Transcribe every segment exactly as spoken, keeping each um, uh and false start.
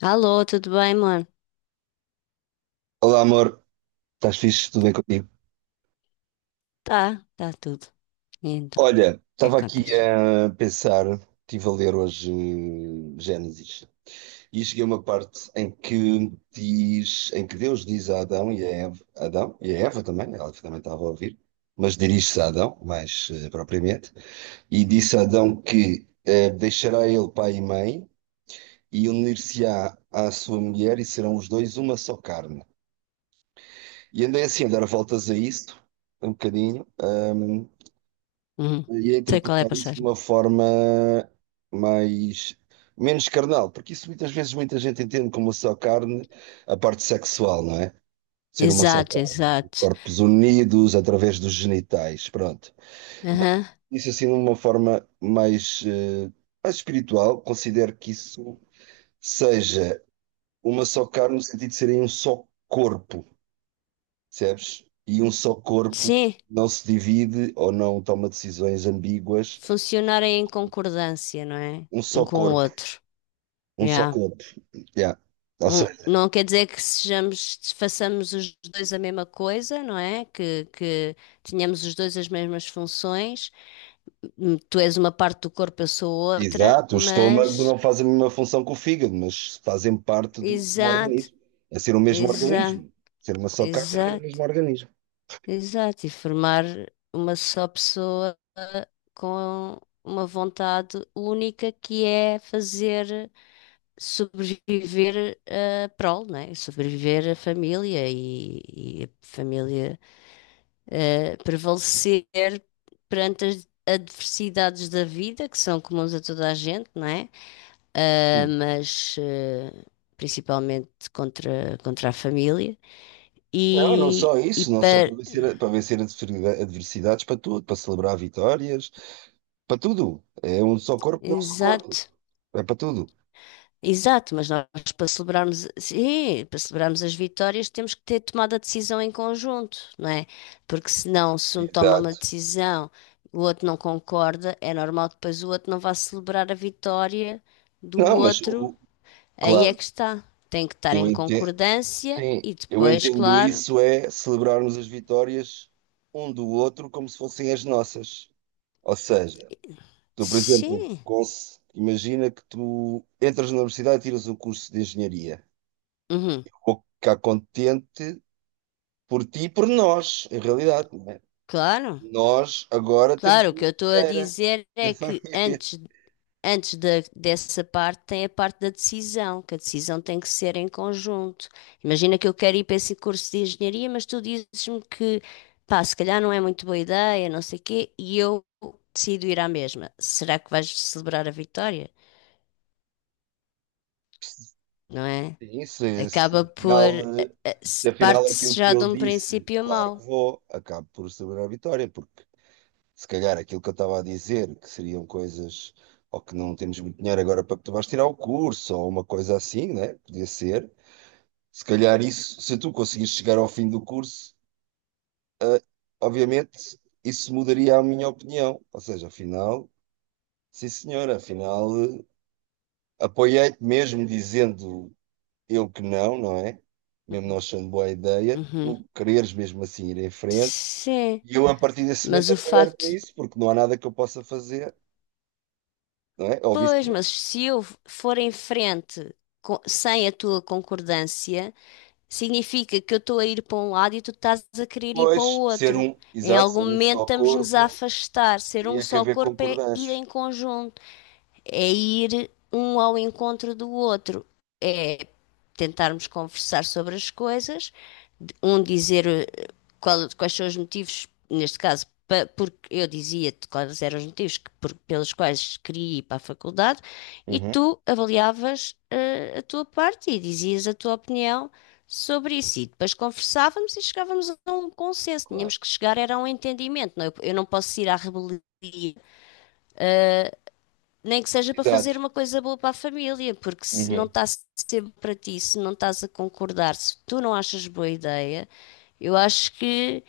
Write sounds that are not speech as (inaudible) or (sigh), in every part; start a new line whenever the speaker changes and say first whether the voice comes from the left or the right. left: Alô, tudo bem, amor?
right: Olá, amor. Estás fixe? Tudo bem contigo?
left: Tá, tá tudo. E então, o
right: Olha,
left: que é que
right: estava aqui
left: contas?
right: a pensar, estive a ler hoje eh, Gênesis e cheguei a uma parte em que diz, em que Deus diz a Adão e a Eva, Adão e a Eva também, ela também estava a ouvir, mas dirige-se a Adão, mais eh, propriamente, e disse a Adão que eh, deixará ele pai e mãe e unir-se-á à sua mulher e serão os dois uma só carne. E andei assim a dar voltas a isso, um bocadinho. hum,
left: Uhum.
right: ia
left: Sei qual é a
right: interpretar isso de
left: passagem.
right: uma forma mais menos carnal, porque isso muitas vezes muita gente entende como só carne a parte sexual, não é? Ser uma só
left: Exato,
right: carne,
left: exato.
right: corpos unidos através dos genitais, pronto.
left: Aham.
right: Isso assim de uma forma mais, eh, mais espiritual, considero que isso seja uma só carne no sentido de serem um só corpo, percebes? E um só corpo
left: Sim,
right: não se divide ou não toma decisões ambíguas,
left: funcionarem em concordância, não é?
right: um só
left: Um com o
right: corpo,
left: outro.
right: um só
left: Yeah.
right: corpo. Yeah. Ou
left: Um-
right: seja,
left: não quer dizer que sejamos, façamos os dois a mesma coisa, não é? Que, que tenhamos os dois as mesmas funções. Hum, Tu és uma parte do corpo, eu sou outra,
right: exato, o estômago
left: mas.
right: não faz a mesma função que o fígado, mas fazem parte do mesmo
left: Exato,
right: organismo. É ser o mesmo
left: exato,
right: organismo. Ser uma só carta é
left: exato.
right: um organismo.
left: Exato, e formar uma só pessoa com uma vontade única que é fazer sobreviver a prole, né? Sobreviver a família e, e a família eh, prevalecer perante as adversidades da vida, que são comuns a toda a gente, não é? Ah,
right: Hum.
left: mas eh, principalmente contra, contra a família.
right: Não, não
left: E,
right: só
left: e
right: isso, não só
left: para.
right: para vencer, a- para vencer adversidade- adversidades, para tudo, para celebrar vitórias, para tudo. É um só corpo, é um só corpo.
left: Exato,
right: É para tudo.
left: exato, mas nós para celebrarmos, sim, para celebrarmos as vitórias temos que ter tomado a decisão em conjunto, não é? Porque senão, se um toma uma
right: Exato.
left: decisão, o outro não concorda, é normal que depois o outro não vá celebrar a vitória do
right: Não, mas
left: outro.
right: o,
left: Aí é
right: claro,
left: que está. Tem que estar
right: eu
left: em
right: entendo,
left: concordância
right: sim,
left: e
right: eu
left: depois,
right: entendo
left: claro,
right: isso é celebrarmos as vitórias um do outro como se fossem as nossas. Ou seja, tu, por exemplo,
left: sim,
right: cons- imagina que tu entras na universidade e tiras um curso de engenharia.
left: uhum,
right: Vou ficar contente por ti e por nós, em realidade, não é?
left: claro,
right: Nós agora temos
left: claro. O
right: uma
left: que eu estou a
right: engenheira.
left: dizer é que antes
right: (laughs)
left: Antes da- dessa parte, tem a parte da decisão, que a decisão tem que ser em conjunto. Imagina que eu quero ir para esse curso de engenharia, mas tu dizes-me que, pá, se calhar não é muito boa ideia, não sei quê, e eu decido ir à mesma. Será que vais celebrar a vitória? Não é?
right: Sim, se, se
left: Acaba por. eh,
right: afinal, eh,
left: eh,
right: se
left: se-
right: afinal aquilo
left: Parte-se
right: que
left: já de
right: eu
left: um
right: disse,
left: princípio
right: claro que
left: mau.
right: vou, acabo por celebrar a vitória, porque se calhar aquilo que eu estava a dizer, que seriam coisas, ou que não temos muito dinheiro agora para que tu vais tirar o curso, ou uma coisa assim, né? Podia ser. Se calhar isso, se tu conseguires chegar ao fim do curso, obviamente isso mudaria a minha opinião. Ou seja, afinal, sim senhora, afinal eh, apoiei-te mesmo dizendo eu que não, não é? Mesmo não achando boa ideia,
left: Uhum.
right: tu quereres mesmo assim ir em frente
left: Sim,
right: e eu a partir desse
left: mas
right: momento
left: o
right: apoiar-te
left: facto
right: nisso, porque não há nada que eu possa fazer, não é? Ou
left: pois,
right: vice-versa.
left: mas se eu for em frente co- sem a tua concordância, significa que eu estou a ir para um lado e tu estás a querer ir para o
right: Pois, ser
left: outro.
right: um,
left: Em
right: exato,
left: algum
right: ser um
left: momento
right: só
left: estamos-nos a
right: corpo,
left: afastar. Ser um
right: teria que
left: só
right: haver
left: corpo é ir
right: concordância.
left: em conjunto, é ir um ao encontro do outro, é tentarmos conversar sobre as coisas, um dizer eh, qual- quais são os motivos, neste caso, pa- porque eu dizia-te quais eram os motivos que- por- pelos quais queria ir para a faculdade, e
right: Uhum.
left: tu avaliavas eh, a tua parte e dizias a tua opinião sobre isso. E depois conversávamos e chegávamos a um consenso.
right: Claro.
left: Tínhamos que chegar era a um entendimento. Não, eu, eu não posso ir à rebeldia nem que seja para fazer
right: Exato.
left: uma coisa boa para a família, porque se não
right: Uhum.
left: está sempre para ti, se não estás a concordar, se tu não achas boa ideia, eu acho que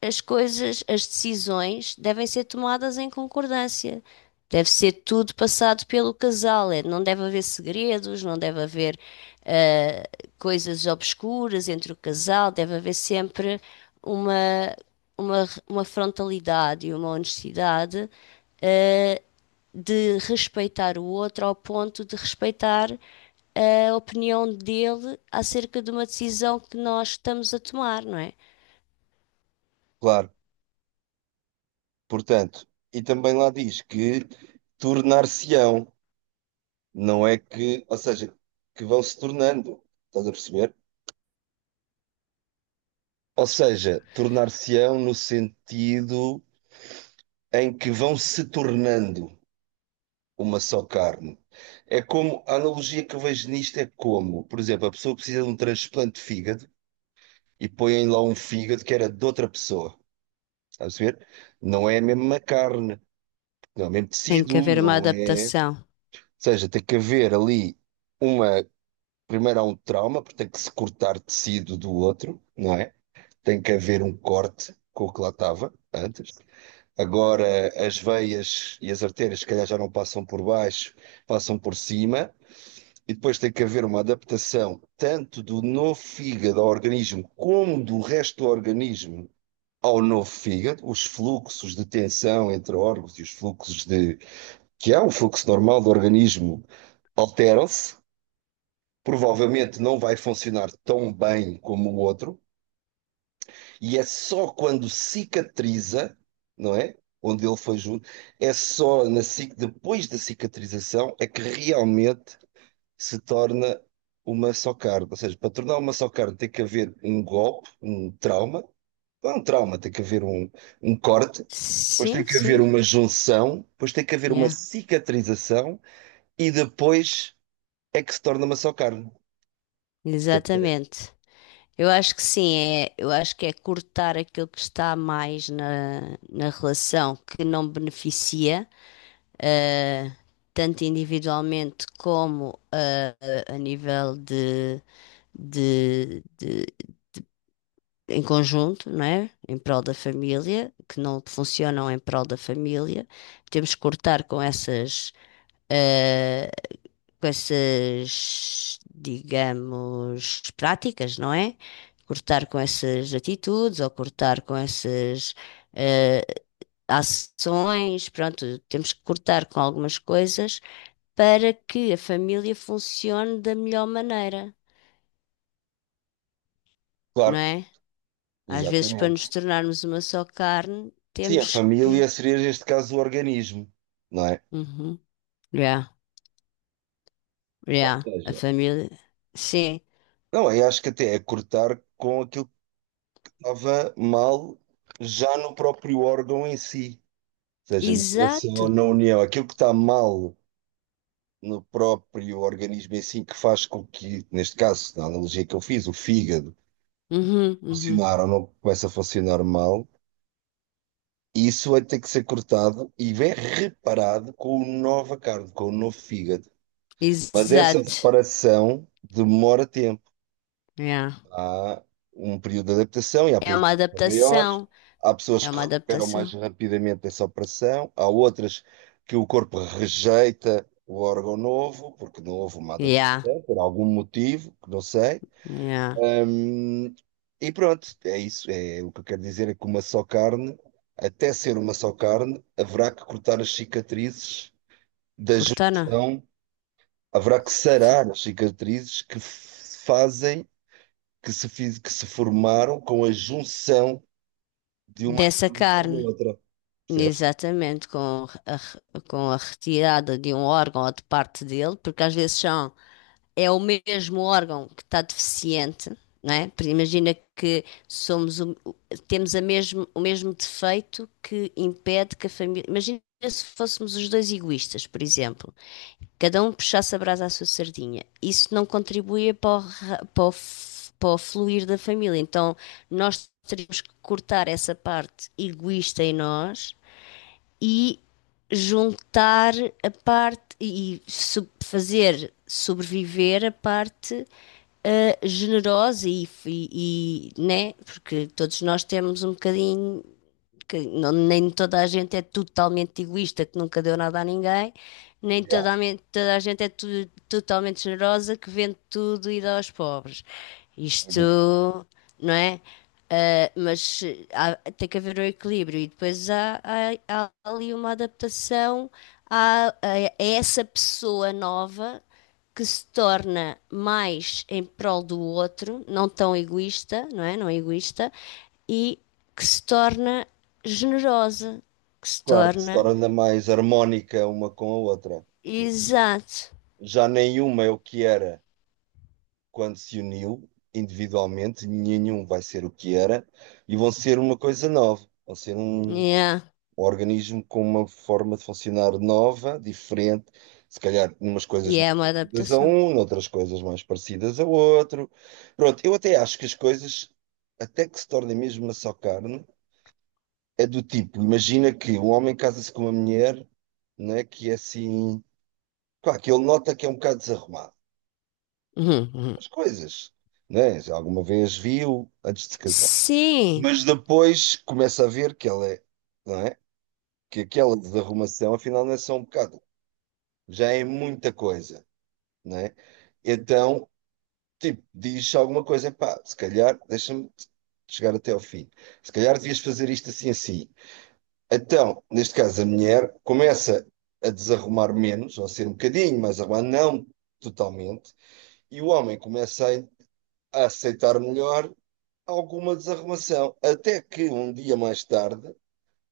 left: as coisas, as decisões devem ser tomadas em concordância. Deve ser tudo passado pelo casal. é, Não deve haver segredos, não deve haver eh, coisas obscuras entre o casal, deve haver sempre uma, uma, uma frontalidade e uma honestidade de respeitar o outro ao ponto de respeitar a opinião dele acerca de uma decisão que nós estamos a tomar, não é?
right: Claro. Portanto, e também lá diz que tornar-se-ão, não é que, ou seja, que vão se tornando, estás a perceber? Ou seja, tornar-se-ão no sentido em que vão se tornando uma só carne. É como, a analogia que eu vejo nisto é como, por exemplo, a pessoa precisa de um transplante de fígado e põem lá um fígado que era de outra pessoa, estás a perceber? Não é a mesma carne, não é o mesmo
left: Tem que
right: tecido,
left: haver uma
right: não é. Ou
left: adaptação.
right: seja, tem que haver ali uma primeiro há um trauma, porque tem que se cortar tecido do outro, não é? Tem que haver um corte com o que lá estava antes. Agora as veias e as artérias, se calhar, já não passam por baixo, passam por cima. E depois tem que haver uma adaptação tanto do novo fígado ao organismo como do resto do organismo ao novo fígado, os fluxos de tensão entre órgãos e os fluxos de que há um fluxo normal do organismo alteram-se provavelmente não vai funcionar tão bem como o outro, e é só quando cicatriza, não é? Onde ele foi junto, é só na, cic- depois da cicatrização é que realmente se torna uma só carne. Ou seja, para tornar uma só carne tem que haver um golpe, um trauma, não é um trauma, tem que haver um, um corte. Depois tem
left: Sim,
right: que haver
left: sim,
right: uma junção, depois tem que haver uma
left: yeah,
right: cicatrização e depois é que se torna uma só carne. O que é que parece?
left: exatamente. Eu acho que sim, é, eu acho que é cortar aquilo que está mais na, na relação que não beneficia, eh, tanto individualmente como eh, a nível de, de, de em conjunto, não é? Em prol da família, que não funcionam em prol da família. Temos que cortar com essas, eh, com essas, digamos, práticas, não é? Cortar com essas atitudes ou cortar com essas, eh, ações, pronto, temos que cortar com algumas coisas para que a família funcione da melhor maneira, não
right: Claro,
left: é? Às vezes, para nos
right: exatamente.
left: tornarmos uma só carne,
right: Sim, a
left: temos que.
right: família seria, neste caso, o organismo, não é?
left: Uhum. Yeah,
right: Ou
left: yeah. A
right: seja,
left: família. Sim.
right: não, eu acho que até é cortar com aquilo que estava mal já no próprio órgão em si. Ou seja, não é
left: Exato.
right: só na união. Aquilo que está mal no próprio organismo em si, que faz com que, neste caso, na analogia que eu fiz, o fígado
left: Uhum, uhum.
right: funcionar ou não começa a funcionar mal, isso vai ter que ser cortado e vem reparado com o nova carne, com o novo fígado. Mas essa
left: Exato.
right: reparação demora tempo.
left: Yeah.
right: Há um período de adaptação e há
left: É
right: períodos
left: uma
right: de adaptação maiores.
left: adaptação.
right: Há pessoas
left: É
right: que
left: uma
right: recuperam mais
left: adaptação.
right: rapidamente essa operação, há outras que o corpo rejeita o órgão novo, porque não houve uma
left: Yeah,
right: adaptação, por algum motivo, que não sei.
left: yeah.
right: Hum, e pronto, é isso. É, o que eu quero dizer é que uma só carne, até ser uma só carne, haverá que cortar as cicatrizes da
left: Cortana.
right: junção, haverá que
left: F-
right: sarar as cicatrizes que f- fazem que se, fiz- que se formaram com a junção de uma
left: Dessa
right: carne com a
left: carne.
right: outra, percebes?
left: Exatamente. Com a, re- com a retirada de um órgão ou de parte dele, porque às vezes são. É o mesmo órgão que está deficiente, não é? Imagina que somos o- o- temos a mesmo, o mesmo defeito que impede que a família. Imagina se fôssemos os dois egoístas, por exemplo, cada um puxasse a brasa à sua sardinha. Isso não contribuía para o, para o, para o fluir da família. Então nós teríamos que cortar essa parte egoísta em nós e juntar a parte e sub- fazer sobreviver a parte ah, generosa e, e, e, né? Porque todos nós temos um bocadinho que não- nem toda a gente é totalmente egoísta, que nunca deu nada a ninguém, nem
right: Yeah.
left: toda a, men- toda a gente é tu- totalmente generosa, que vende tudo e dá aos pobres.
right: Uhum.
left: Isto, não é? Ah, mas há- tem que haver um equilíbrio e depois há, há- há ali uma adaptação a, a- a essa pessoa nova que se torna mais em prol do outro, não tão egoísta, não é? Não é egoísta, e que se torna generosa, que se
right: Claro que se
left: torna
right: torna mais harmónica uma com a outra, que
left: exato.
right: já nenhuma é o que era quando se uniu individualmente, nenhum vai ser o que era, e vão ser uma coisa nova, vão ser um
left: Yeah.
right: um organismo com uma forma de funcionar nova, diferente, se calhar numas coisas
left: E
right: mais
left: é uma
right: parecidas a
left: adaptação.
right: um, noutras coisas mais parecidas a outro. Pronto, eu até acho que as coisas, até que se tornem mesmo uma só carne, é do tipo, imagina que um homem casa-se com uma mulher, né, que é assim, claro, que ele nota que é um bocado desarrumado,
left: Uhum, uhum.
right: as coisas, né, já alguma vez viu antes de se casar.
left: Sim.
right: Mas depois começa a ver que ela é, não é? Que aquela desarrumação afinal não é só um bocado. Já é muita coisa, né? Então, tipo, diz alguma coisa, pá, se calhar, deixa-me chegar até ao fim. Se calhar devias fazer isto assim, assim. Então, neste caso, a mulher começa a desarrumar menos, ou a ser um bocadinho mais arrumada, não totalmente, e o homem começa a a aceitar melhor alguma desarrumação. Até que um dia mais tarde,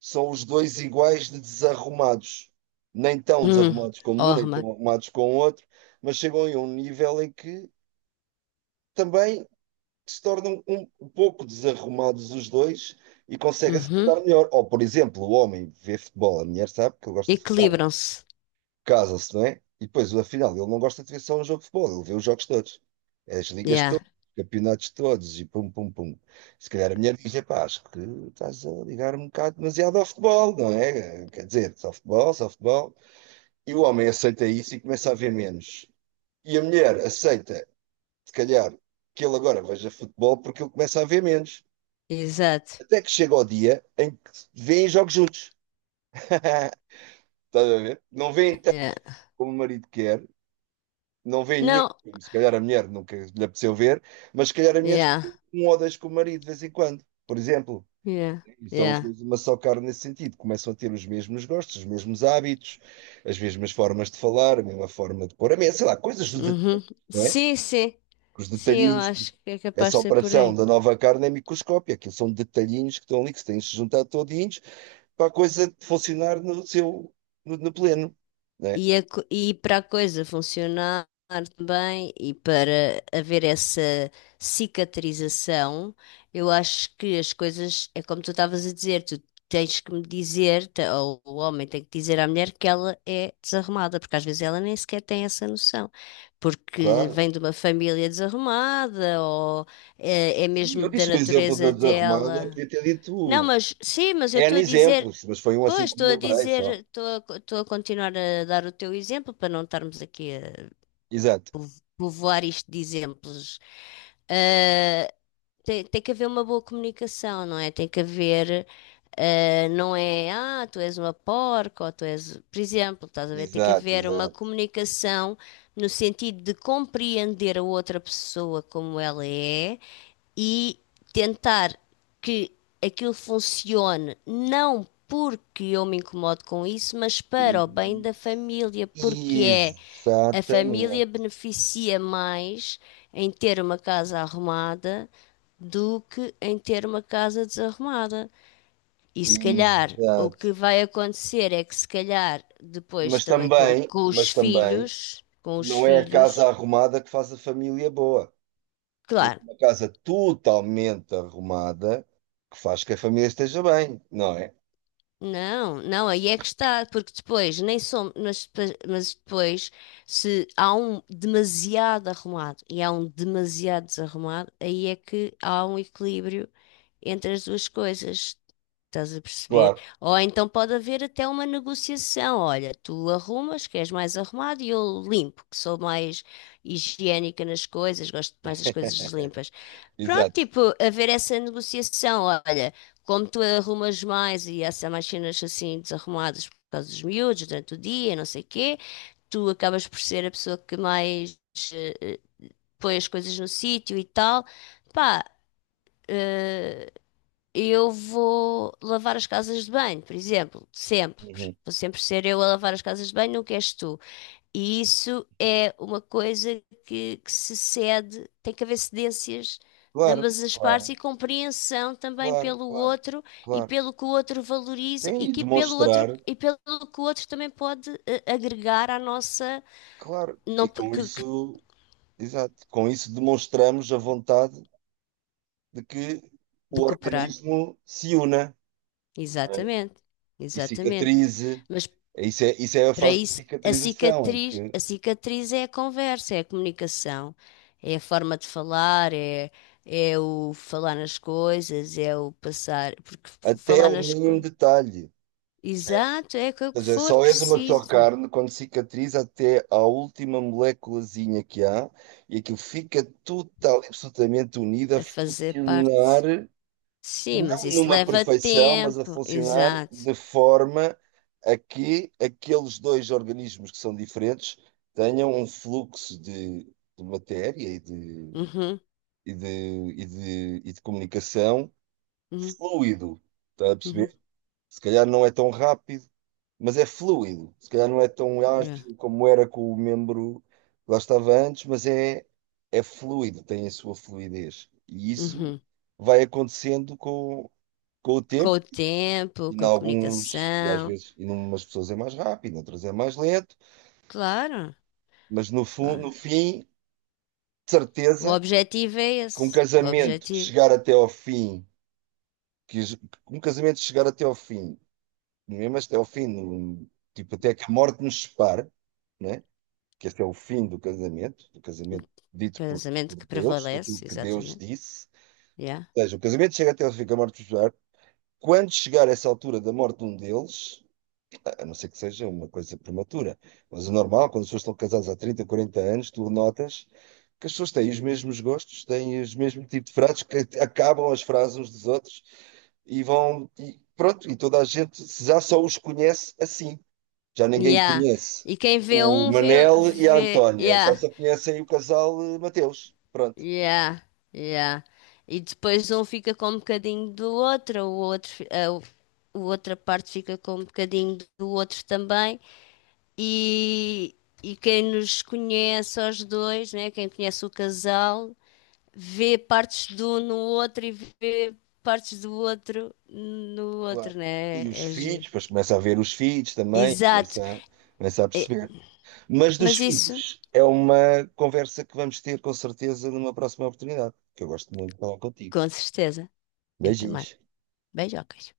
right: são os dois iguais de desarrumados. Nem tão
left: Uhum.
right: desarrumados como um, nem
left: Orma.
right: tão arrumados como o outro, mas chegam a um nível em que também se tornam um pouco desarrumados os dois e conseguem se dar
left: Uhum.
right: melhor. Ou, por exemplo, o homem vê futebol, a mulher sabe que ele gosta de futebol
left: Equilibram-se.
right: casa-se, não é? E depois, afinal, ele não gosta de ver só um jogo de futebol, ele vê os jogos todos, é as ligas
left: Yeah.
right: todas, os campeonatos todos e pum, pum, pum. Se calhar a mulher diz: pá, acho que estás a ligar um bocado demasiado ao futebol, não é? Quer dizer, só futebol, só futebol. E o homem aceita isso e começa a ver menos. E a mulher aceita, se calhar, que ele agora veja futebol porque ele começa a ver menos.
left: Exato.
right: Até que chega o dia em que vêem jogos juntos. (laughs) Estás a ver? Não vêem
left: Yeah.
right: tanto como o marido quer, não vê nenhum
left: Não.
right: filme. Se calhar a mulher nunca lhe apeteceu ver, mas se calhar a mulher
left: Yeah.
right: vê um ou dois com o marido de vez em quando, por exemplo.
left: Yeah.
right: E são os
left: Yeah.
right: dois uma só carne nesse sentido. Começam a ter os mesmos gostos, os mesmos hábitos, as mesmas formas de falar, a mesma forma de pôr a mesa, sei lá, coisas dos
left: Uhum.
right: detalhes não é?
left: Sim, sim.
right: Os
left: Sim, eu
right: detalhinhos.
left: acho que é capaz
right: Essa
left: de ser por
right: operação
left: aí.
right: da nova carne é microscópia, aquilo são detalhinhos que estão ali, que se têm se juntado todinhos para a coisa funcionar no seu, no, no pleno, né.
left: E, a co- e para a coisa funcionar bem e para haver essa cicatrização, eu acho que as coisas, é como tu estavas a dizer, tu tens que me dizer, te- ou o homem tem que dizer à mulher que ela é desarrumada, porque às vezes ela nem sequer tem essa noção, porque
right: Claro.
left: vem de uma família desarrumada, ou é, é
right: Sim,
left: mesmo
right: eu
left: da
right: disse o exemplo da,
left: natureza
right: da Romana,
left: dela.
right: podia ter
left: Não,
right: dito
left: mas sim, mas eu estou
right: N
left: a dizer,
right: exemplos, mas foi um
left: pois,
right: assim que me
left: estou a
right: lembrei
left: dizer,
right: só.
left: estou a, co- estou a continuar a dar o teu exemplo para não estarmos aqui a
right: Exato,
left: povo- povoar isto de exemplos. Ah, tem, tem que haver uma boa comunicação, não é? Tem que haver, ah, não é, ah, tu és uma porca, ou tu és, por exemplo, estás a ver? Tem que
right: exato,
left: haver uma
right: exato.
left: comunicação no sentido de compreender a outra pessoa como ela é e tentar que aquilo funcione não porque eu me incomodo com isso, mas para o bem da família, porque é a família
right: Exatamente,
left: beneficia mais em ter uma casa arrumada do que em ter uma casa desarrumada. E se calhar o que
right: exato.
left: vai acontecer é que se calhar depois
right: Mas
left: também com,
right: também,
left: com os
right: mas também,
left: filhos, com os
right: não é a
left: filhos,
right: casa arrumada que faz a família boa. Não é
left: claro.
right: uma casa totalmente arrumada que faz que a família esteja bem, não é?
left: Não, não, aí é que está, porque depois nem somos, mas, mas, depois, se há um demasiado arrumado e há um demasiado desarrumado, aí é que há um equilíbrio entre as duas coisas. Estás a perceber?
right: Claro,
left: Ou então pode haver até uma negociação. Olha, tu arrumas, que és mais arrumado, e eu limpo, que sou mais higiênica nas coisas, gosto mais das coisas limpas.
right: (laughs)
left: Pronto,
right: exato.
left: tipo, haver essa negociação. Olha como tu arrumas mais e há mais cenas assim desarrumadas por causa dos miúdos durante o dia, não sei o quê, tu acabas por ser a pessoa que mais eh, põe as coisas no sítio e tal. Pá, eu vou lavar as casas de banho, por exemplo, sempre.
right: Uhum.
left: Vou sempre ser eu a lavar as casas de banho, nunca és tu. E isso é uma coisa que, que se cede, tem que haver cedências de
right: Claro,
left: ambas as partes
right: claro,
left: e compreensão também
right: claro,
left: pelo
right: claro,
left: outro e
right: claro.
left: pelo que o outro valoriza
right: Sim,
left: e
right: e
left: que pelo outro
right: demonstrar,
left: e pelo que o outro também pode eh, agregar à nossa
right: claro.
left: não,
right: E com
left: que, que-
right: isso. Exato. Com isso demonstramos a vontade de que
left: de
right: o
left: cooperar.
right: organismo se una, né,
left: Exatamente,
right: e
left: exatamente.
right: cicatrize.
left: Mas.
right: É, isso é, isso é a
left: Para
right: fase de
left: isso, a
right: cicatrização, em
left: cicatriz,
right: que
left: a cicatriz é a conversa, é a comunicação, é a forma de falar, é, é o falar nas coisas, é o passar, porque f-
right: até
left: falar
right: ao
left: nas
right: mínimo
left: coisas.
right: detalhe, percebes?
left: Exato, é que o
right: Ou
left: que
right: seja,
left: for
right: só és uma só
left: preciso
right: carne quando cicatriza até à última moléculazinha que há e aquilo fica total e absolutamente unido a
left: a fazer
right: funcionar
left: parte. Sim,
right: não
left: mas isso
right: numa
left: leva
right: perfeição, mas a
left: tempo.
right: funcionar
left: Exato.
right: de forma a que aqueles dois organismos que são diferentes tenham um fluxo de, de matéria e de,
left: Uhum,
right: e de, e de, e de comunicação
left: uhum,
right: fluido. Está a
left: uhum,
right: perceber? Se calhar não é tão rápido, mas é fluido. Se calhar não é tão
left: yeah,
right: ágil como era com o membro que lá estava antes, mas é, é fluido, tem a sua fluidez. E isso
left: uhum.
right: vai acontecendo com, com o
left: Com
right: tempo.
left: o tempo,
right: E em
left: com a
right: alguns, e às
left: comunicação.
right: vezes, em umas pessoas é mais rápido, em outras é mais lento,
left: Claro.
right: mas no, fu- no
left: Vá.
right: fim, de
left: O
right: certeza,
left: objetivo é
right: que um
left: esse. O
right: casamento que
left: objetivo.
right: chegar até ao fim, que es- que um casamento chegar até ao fim, mesmo até ao fim, no- tipo até que a morte nos separe, né? Que esse é o fim do casamento, do casamento dito por,
left: Casamento
right: por
left: que
right: Deus, aquilo
left: prevalece,
right: que Deus
left: exatamente.
right: disse.
left: Yeah.
right: Ou seja, o casamento chega até ao fim, que a morte nos separe. Quando chegar essa altura da morte de um deles, a não ser que seja uma coisa prematura. Mas o normal, quando as pessoas estão casadas há trinta, quarenta anos, tu notas que as pessoas têm os mesmos gostos, têm os mesmos tipos de frases, que acabam as frases uns dos outros e vão. E pronto, e toda a gente já só os conhece assim. Já ninguém
left: Yeah.
right: conhece
left: E quem vê
right: o
left: um vê,
right: Manel e a
left: vê.
right: Antónia, já
left: Yeah.
right: só conhecem o casal eh, Mateus. Pronto,
left: Yeah. Yeah. E depois um fica com um bocadinho do outro, o outro, fi- a, o- a outra parte fica com um bocadinho do outro também. E, e quem nos conhece aos dois, né? Quem conhece o casal, vê partes de um no outro e vê partes do outro no
right: claro.
left: outro, né?
right: E os
left: É
right: filhos,
left: giro.
right: depois começa a ver os filhos também,
left: Exato.
right: começa a, começa a perceber. Mas dos
left: Mas isso,
right: filhos, é uma conversa que vamos ter com certeza numa próxima oportunidade, que eu gosto muito de falar contigo.
left: com certeza, eu também.
right: Beijinhos.
left: Beijocas.